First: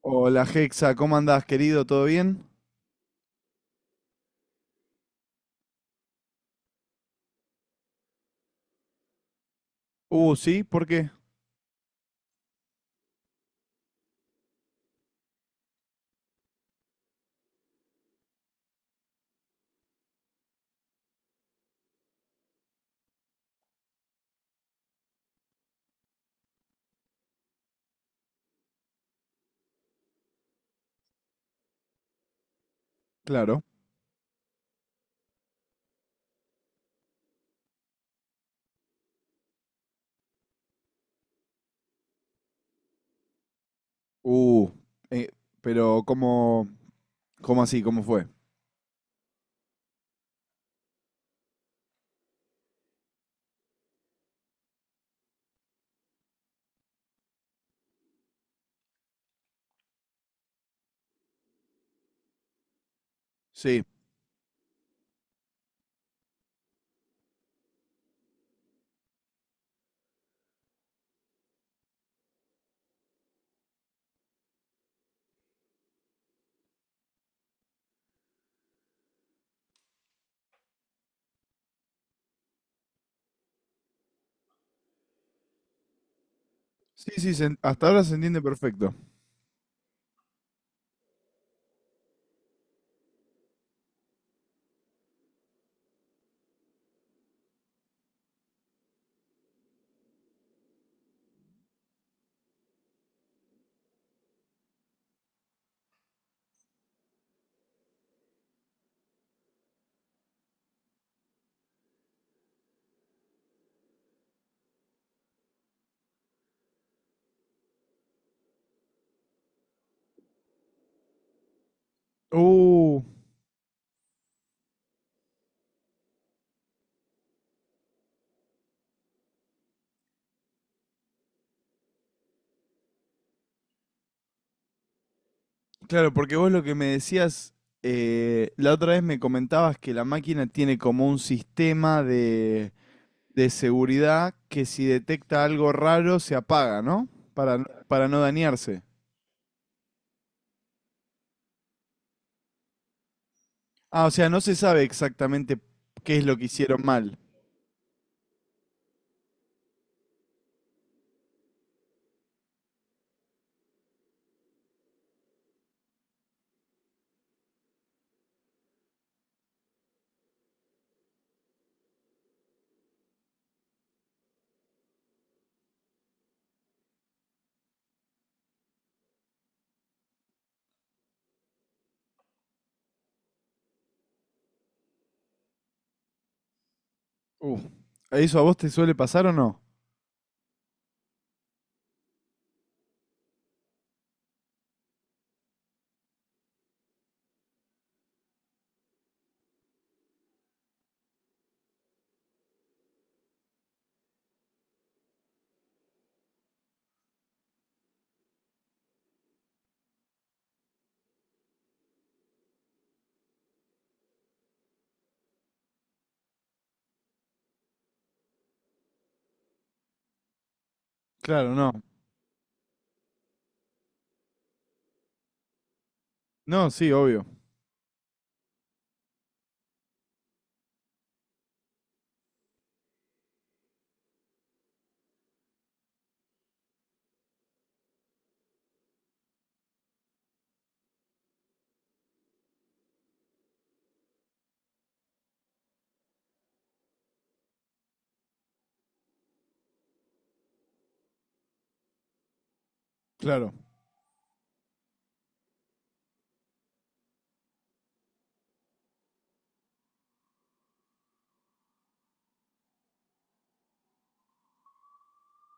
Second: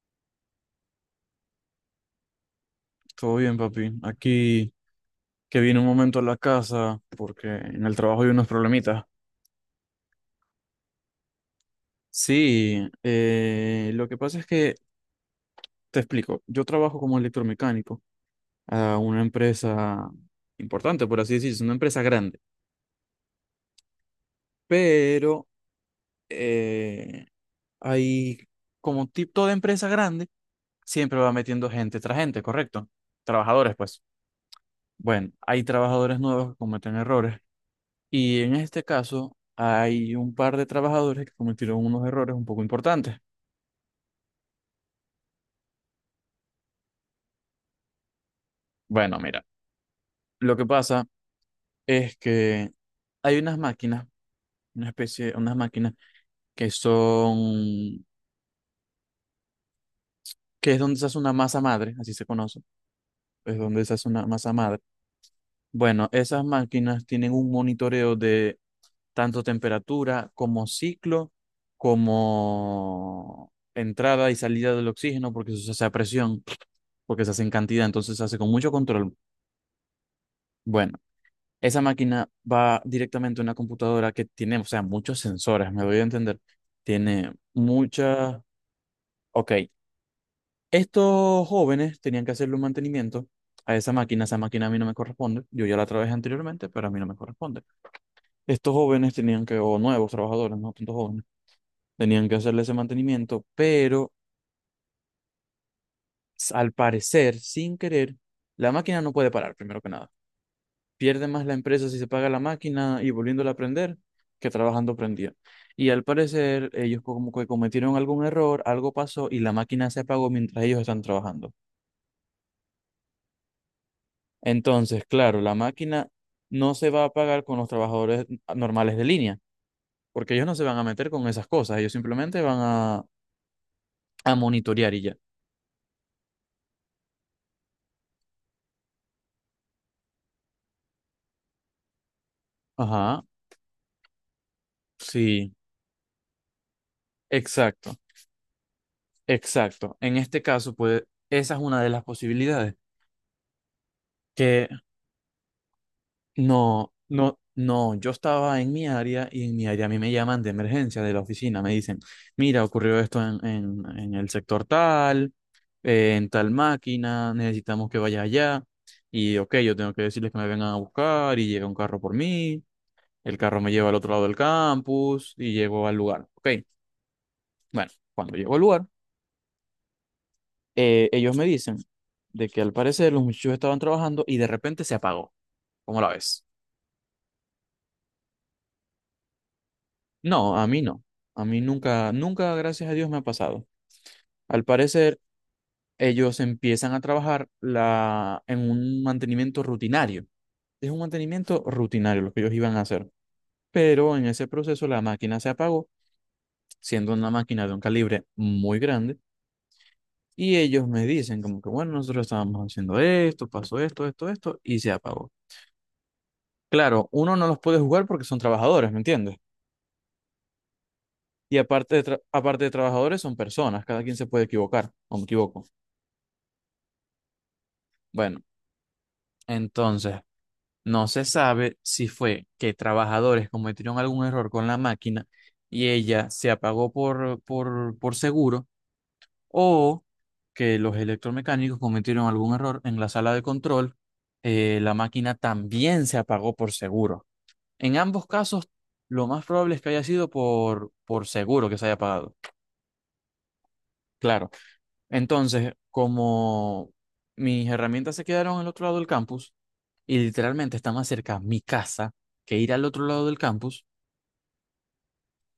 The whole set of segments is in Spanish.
Hola Hexa, ¿cómo andás, querido? ¿Todo bien? Todo bien, papi. Aquí que vine un momento a la casa porque en el trabajo hay unos problemitas. Sí, ¿por qué? Sí, lo que pasa es te explico, yo trabajo como electromecánico a una empresa importante, por así decirlo, es una empresa grande, pero eh, hay como tipo toda empresa grande, siempre va metiendo gente tras gente, ¿correcto? Claro. Trabajadores, pues. Bueno, hay trabajadores nuevos que cometen errores. Y en este caso hay un par de trabajadores que cometieron unos errores un poco importantes. Uh, eh, pero ¿cómo así? ¿Cómo fue? Bueno, mira, lo que pasa es que hay unas máquinas, una especie, unas máquinas que son, que es donde se hace una masa madre, así se conoce, es Sí. donde se hace una masa madre. Bueno, esas máquinas tienen un monitoreo de tanto temperatura como ciclo, como entrada y salida del oxígeno, porque eso se hace a presión, porque se hace en cantidad, entonces se hace con mucho control. Bueno, esa máquina va directamente a una computadora que tiene, o sea, muchos sensores, me doy a entender. Sí, sí, Tiene hasta ahora se muchas... entiende perfecto. Ok, estos jóvenes tenían que hacerle un mantenimiento a esa máquina. Esa máquina a mí no me corresponde. Yo ya la trabajé anteriormente, pero a mí no me corresponde. Estos jóvenes tenían que, o nuevos trabajadores, no tantos jóvenes, tenían que hacerle ese mantenimiento, pero al parecer, sin querer, la máquina no puede parar, primero que nada. Pierde más la empresa si se paga la máquina y volviéndola a prender que trabajando prendida. Y al parecer ellos como que cometieron algún error, algo pasó y la máquina se apagó mientras ellos están trabajando. Uh, Entonces, claro, la máquina no se va a pagar con los trabajadores normales de línea, porque ellos no se van a meter con esas cosas, ellos simplemente van a monitorear y ya. claro, porque vos lo que me decías, la otra vez me comentabas que la máquina tiene como un sistema Ajá, de seguridad que si detecta sí, algo raro se apaga, ¿no? Para, exacto, para no dañarse. exacto. En este caso, pues esa es una de las posibilidades, Ah, o sea, no se que sabe exactamente qué es lo que hicieron no, mal. no, no, yo estaba en mi área y en mi área a mí me llaman de emergencia de la oficina, me dicen, mira, ocurrió esto en el sector tal, en tal máquina, necesitamos que vaya allá y ok, yo tengo que decirles que me vengan a buscar y llega un carro por mí, el carro me lleva al otro lado del campus y llego al lugar. Ok, bueno, cuando llego al lugar, ellos me dicen de que al parecer los muchachos estaban trabajando y de repente se apagó, ¿cómo la ves? Uh, ¿Eso a vos te suele pasar o no? No, a mí no. A mí nunca, nunca, gracias a Dios, me ha pasado. Al parecer, ellos empiezan a trabajar en un mantenimiento rutinario. Es un mantenimiento rutinario lo que ellos iban a hacer. Pero en ese proceso la máquina se apagó, siendo una máquina de un calibre muy grande. Y ellos me dicen como que, bueno, nosotros estábamos haciendo esto, pasó esto, esto, esto, y se apagó. Claro, uno no los puede jugar porque son trabajadores, ¿me entiendes? Claro, Y no. aparte de, aparte de trabajadores, son personas, cada quien se puede equivocar, o me equivoco. No, sí, obvio. Bueno. Entonces, no se sabe si fue que trabajadores cometieron algún error con la máquina y ella se apagó por seguro o que los electromecánicos cometieron algún error en la sala de control. Eh, la máquina también se apagó por seguro. En ambos casos, lo más probable es que haya sido por seguro que se haya apagado. Claro. Claro. Entonces, como mis herramientas se quedaron al otro lado del campus, y literalmente está más cerca mi casa que ir al otro lado del campus.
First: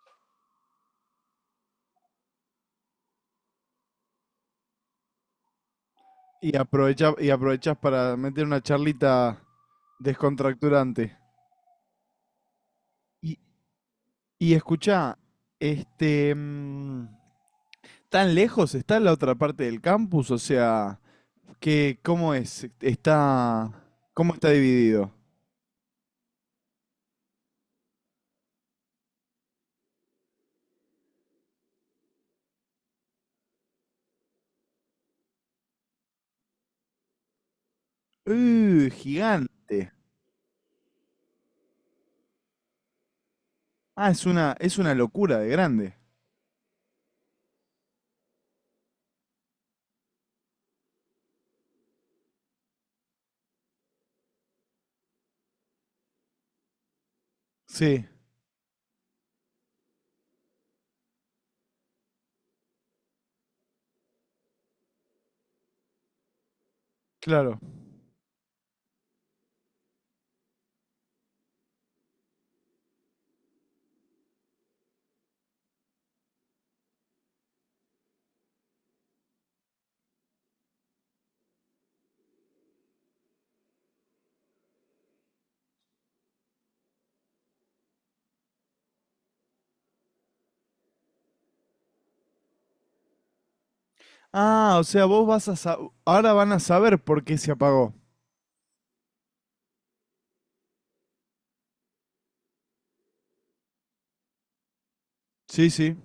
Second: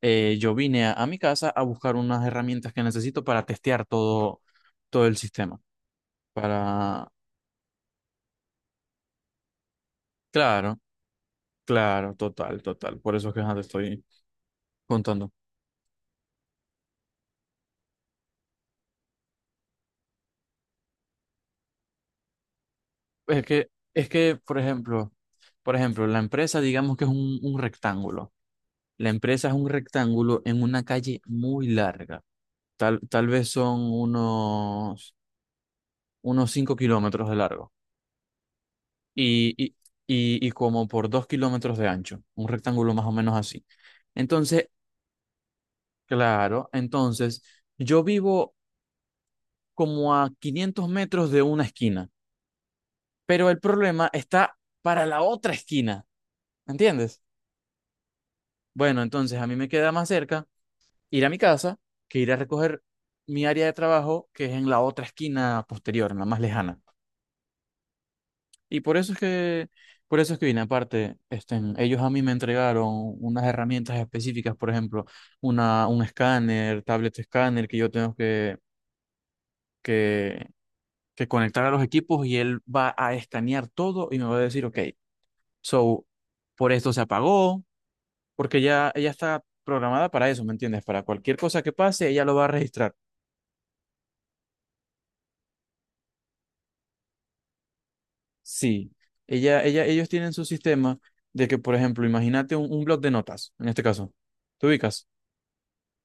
Yo vine a mi casa a buscar unas herramientas que necesito para testear todo el sistema. Y Para, aprovechás, y aprovechás para meter una charlita claro, descontracturante. claro, total, total. Por eso es Y, que ajá, te estoy y escuchá, contando. este, ¿tan lejos está la otra parte del campus? O sea, ¿qué, cómo es? Es que, Está, es ¿cómo que, está por dividido? ejemplo, por ejemplo, la empresa, digamos que es un rectángulo. La empresa es un rectángulo en una calle muy larga. Tal vez son unos 5 kilómetros de largo. Y, y, Gigante. y como por 2 kilómetros de ancho, un rectángulo más o menos así. Ah, Entonces, es una locura de grande. claro, entonces yo vivo como a 500 metros de una esquina, pero el problema está para la otra esquina, ¿entiendes? Sí, Bueno, entonces a mí me queda más cerca ir a mi casa que ir a recoger mi área de trabajo, que es en la otra esquina posterior, en la más lejana. claro. Y por eso es que, por eso es que vine. Aparte, este, ellos a mí me entregaron unas herramientas específicas, por ejemplo, un escáner, tablet escáner que yo tengo que, que conectar a los equipos y él va a escanear todo y me va a decir, ok, so, por esto se apagó, porque ya ella está programada para eso, ¿me entiendes? Para cualquier cosa que pase, ella lo va a registrar. Ah, o sea, vos vas a sa- ahora van a saber por qué se apagó. Sí, ellos tienen su sistema de que, por ejemplo, imagínate un blog de notas, en este caso, ¿te ubicas? Sí, sí.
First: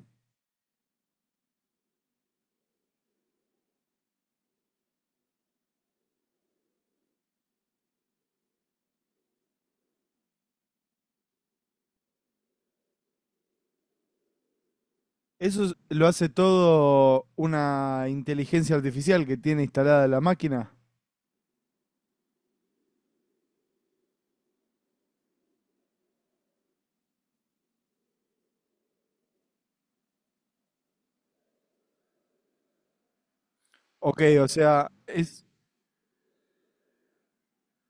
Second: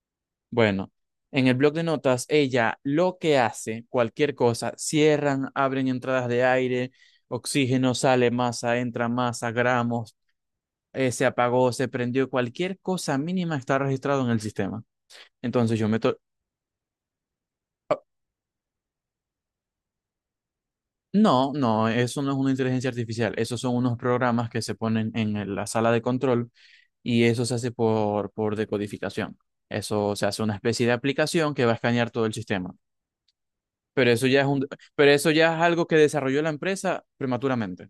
Bueno, en el blog de notas, ella lo que hace, cualquier cosa, cierran, abren entradas de aire, oxígeno, sale masa, entra masa, gramos, se apagó, se prendió, cualquier cosa mínima está registrado en el sistema. Entonces yo Lo meto... hace todo Ah, una inteligencia artificial que tiene instalada la máquina. no, no, eso no es una inteligencia artificial, esos son unos programas que se ponen en la sala de control y eso se hace por decodificación. Eso se hace una especie de aplicación que va a escanear todo el sistema. Pero Ok, eso ya o es un, sea, pero eso es ya es algo que desarrolló la empresa prematuramente.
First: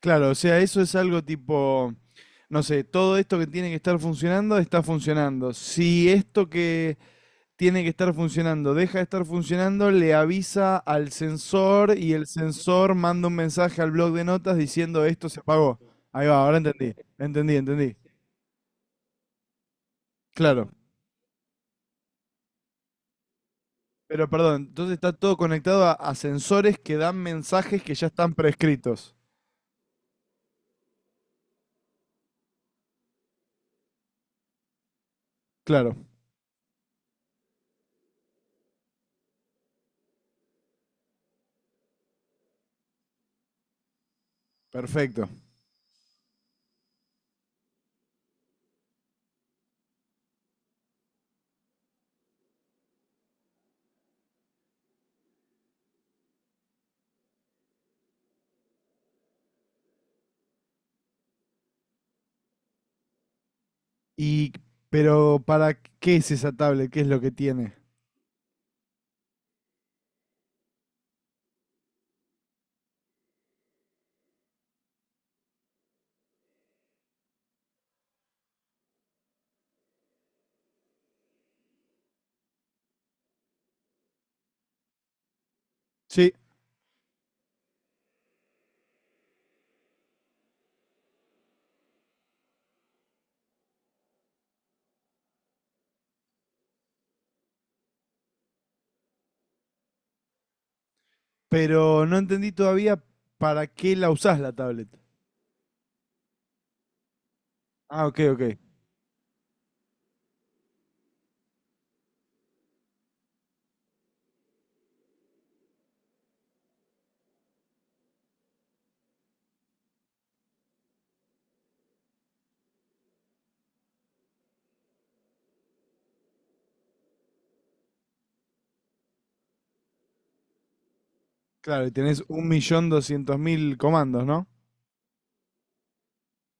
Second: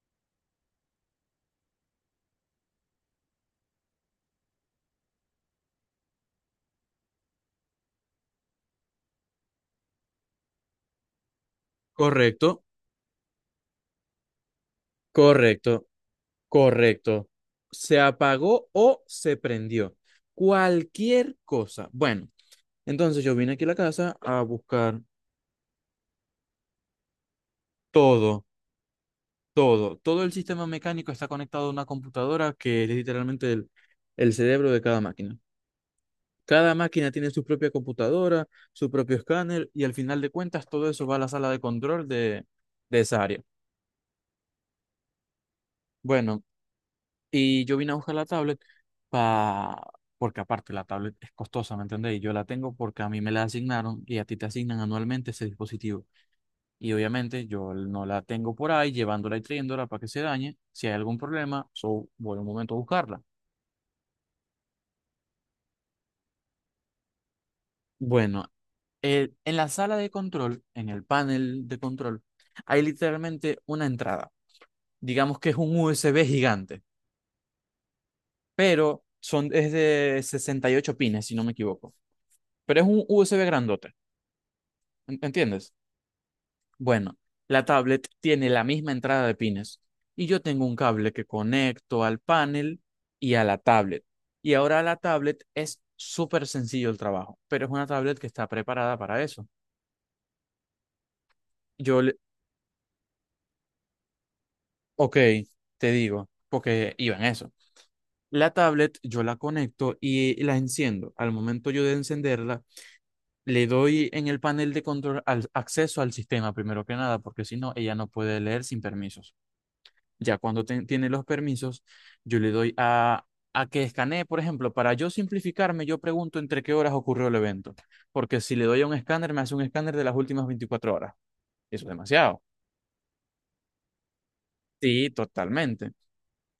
claro, o sea, eso es algo tipo, no sé, todo esto que tiene que estar funcionando está funcionando. Si esto que tiene que estar funcionando deja de estar funcionando, le avisa al sensor y el Correcto, sensor manda un mensaje al blog de notas diciendo esto se apagó. correcto, Ahí va, ahora entendí, correcto. entendí, entendí. Se apagó o se prendió. Claro. Cualquier cosa. Bueno, entonces yo vine aquí a la casa Pero a perdón, entonces buscar está todo conectado a sensores que dan mensajes que ya están todo, prescritos. todo. Todo el sistema mecánico está conectado a una computadora que es literalmente el cerebro de cada máquina. Claro, Cada máquina tiene su propia computadora, su propio escáner y al final de cuentas todo eso va a la sala de control de esa área. perfecto. Bueno, y yo vine a buscar la tablet pa... porque aparte la tablet es costosa, ¿me entendés? Y yo la tengo porque a mí me la asignaron y a ti te asignan anualmente ese dispositivo. Y obviamente yo no la tengo por ahí llevándola y trayéndola para que se dañe. Si hay algún problema, so, voy un momento a buscarla. Y, pero ¿para qué es esa tablet? ¿Qué es lo que tiene? Bueno, en la sala de control, en el panel de control, hay literalmente una entrada. Digamos que es un USB gigante, pero son, es de 68 pines, si no me equivoco. Pero es un USB grandote, ¿entiendes? Sí, Bueno, la tablet tiene la misma entrada de pines y yo tengo un cable que conecto al panel y a la tablet. Y ahora la tablet es súper sencillo el trabajo, pero es una tablet que está preparada para eso. Yo pero no le, entendí todavía para qué la usás la tablet. ok, te digo, porque iba en eso. Ah, ok, ok. La tablet yo la conecto y la enciendo. Al momento yo de encenderla, le doy en el panel de control al acceso al sistema primero que nada, porque si no, ella no puede leer sin permisos. Ya cuando tiene los permisos, yo le doy a que escanee, por ejemplo, para yo simplificarme, yo pregunto entre qué horas ocurrió el evento, porque si le doy a un escáner, me hace un escáner de las últimas 24 horas. Eso Claro, es y tenés demasiado. 1.200.000 comandos, ¿no? Sí, totalmente.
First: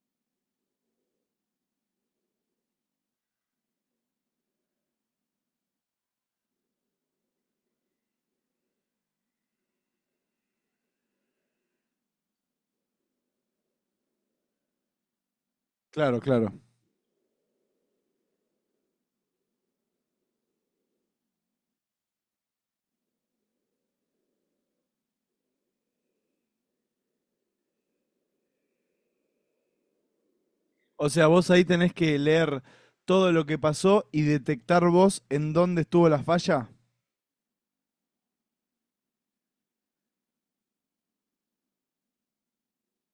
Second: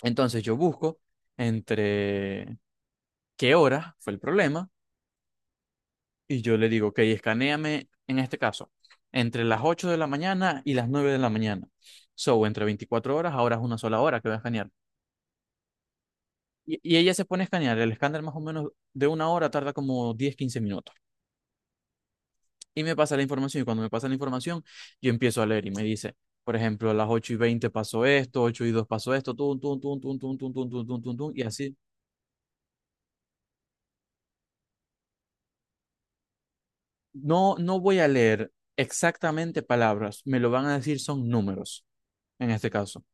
Entonces yo busco entre qué hora fue el problema y yo le digo, ok, escanéame en este caso, entre las 8 de la mañana y las 9 de la mañana. So, entre 24 horas, ahora es una sola hora que voy a escanear. Claro, claro. Y ella se pone a escanear. El escáner más o menos de una hora tarda como 10 a 15 minutos. Y me pasa la información. Y cuando me pasa la información, yo empiezo a leer y me dice, por ejemplo, a las 8:20 pasó esto, 8:02 pasó esto, tun, tun, tun, tun, tun, tun, tun, tun, tun, O tun, sea, tun, y vos ahí así. tenés que leer todo lo que pasó y detectar vos en dónde estuvo la falla. No, no voy a leer exactamente palabras. Me lo van a decir son números, en este caso.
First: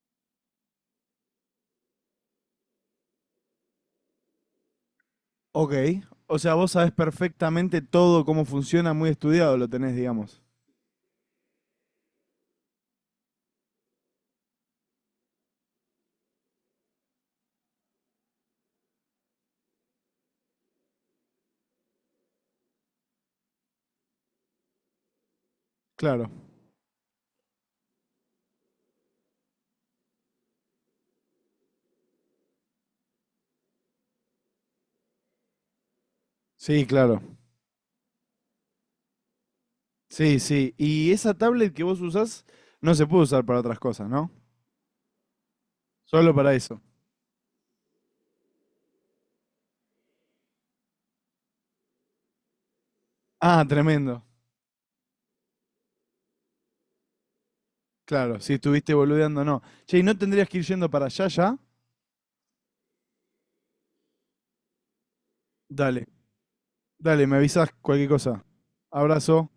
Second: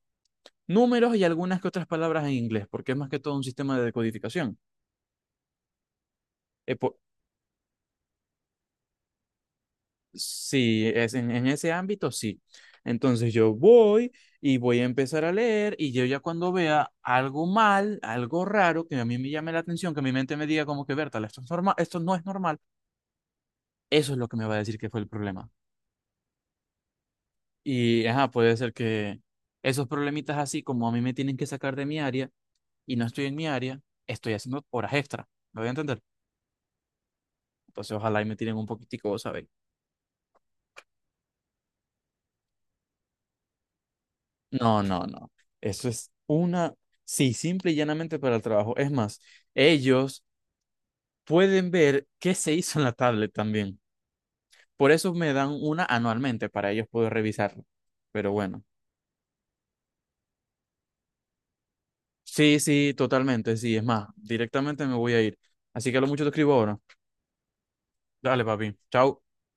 Números y algunas que otras palabras en inglés, porque es más que todo un sistema de decodificación. Ok. O sea, vos Eh, sabés po- perfectamente todo cómo funciona, muy estudiado lo tenés, digamos. Sí, es en ese ámbito sí. Entonces yo voy y voy a empezar a leer y yo ya cuando vea algo mal, algo raro, que a mí me llame la atención, que mi mente me diga como que Bertal, esto es normal, esto no es normal, eso es lo que me va a decir que fue el problema. Claro. Y ajá, puede ser que esos problemitas así como a mí me tienen que sacar de mi área y no estoy en mi área, estoy haciendo horas extra, ¿me voy a entender? Sí, claro. Entonces ojalá y me tiren un poquitico, ¿sabes? Sí, sí. Y esa tablet que vos usás no se puede usar para otras cosas, ¿no? No, no, no. Eso es Solo para una, eso. sí, simple y llanamente para el trabajo. Es más, ellos pueden ver qué se hizo en la tablet Ah, también. tremendo. Por eso me dan una anualmente para ellos poder revisarlo. Pero Claro, si bueno, estuviste boludeando, no. Che, ¿y no tendrías que ir yendo para allá ya? sí, sí, totalmente, sí. Es más, directamente me voy a ir. Así que a Dale, lo mucho te escribo ahora. dale, me avisás cualquier cosa. Dale, papi. Chao. Abrazo.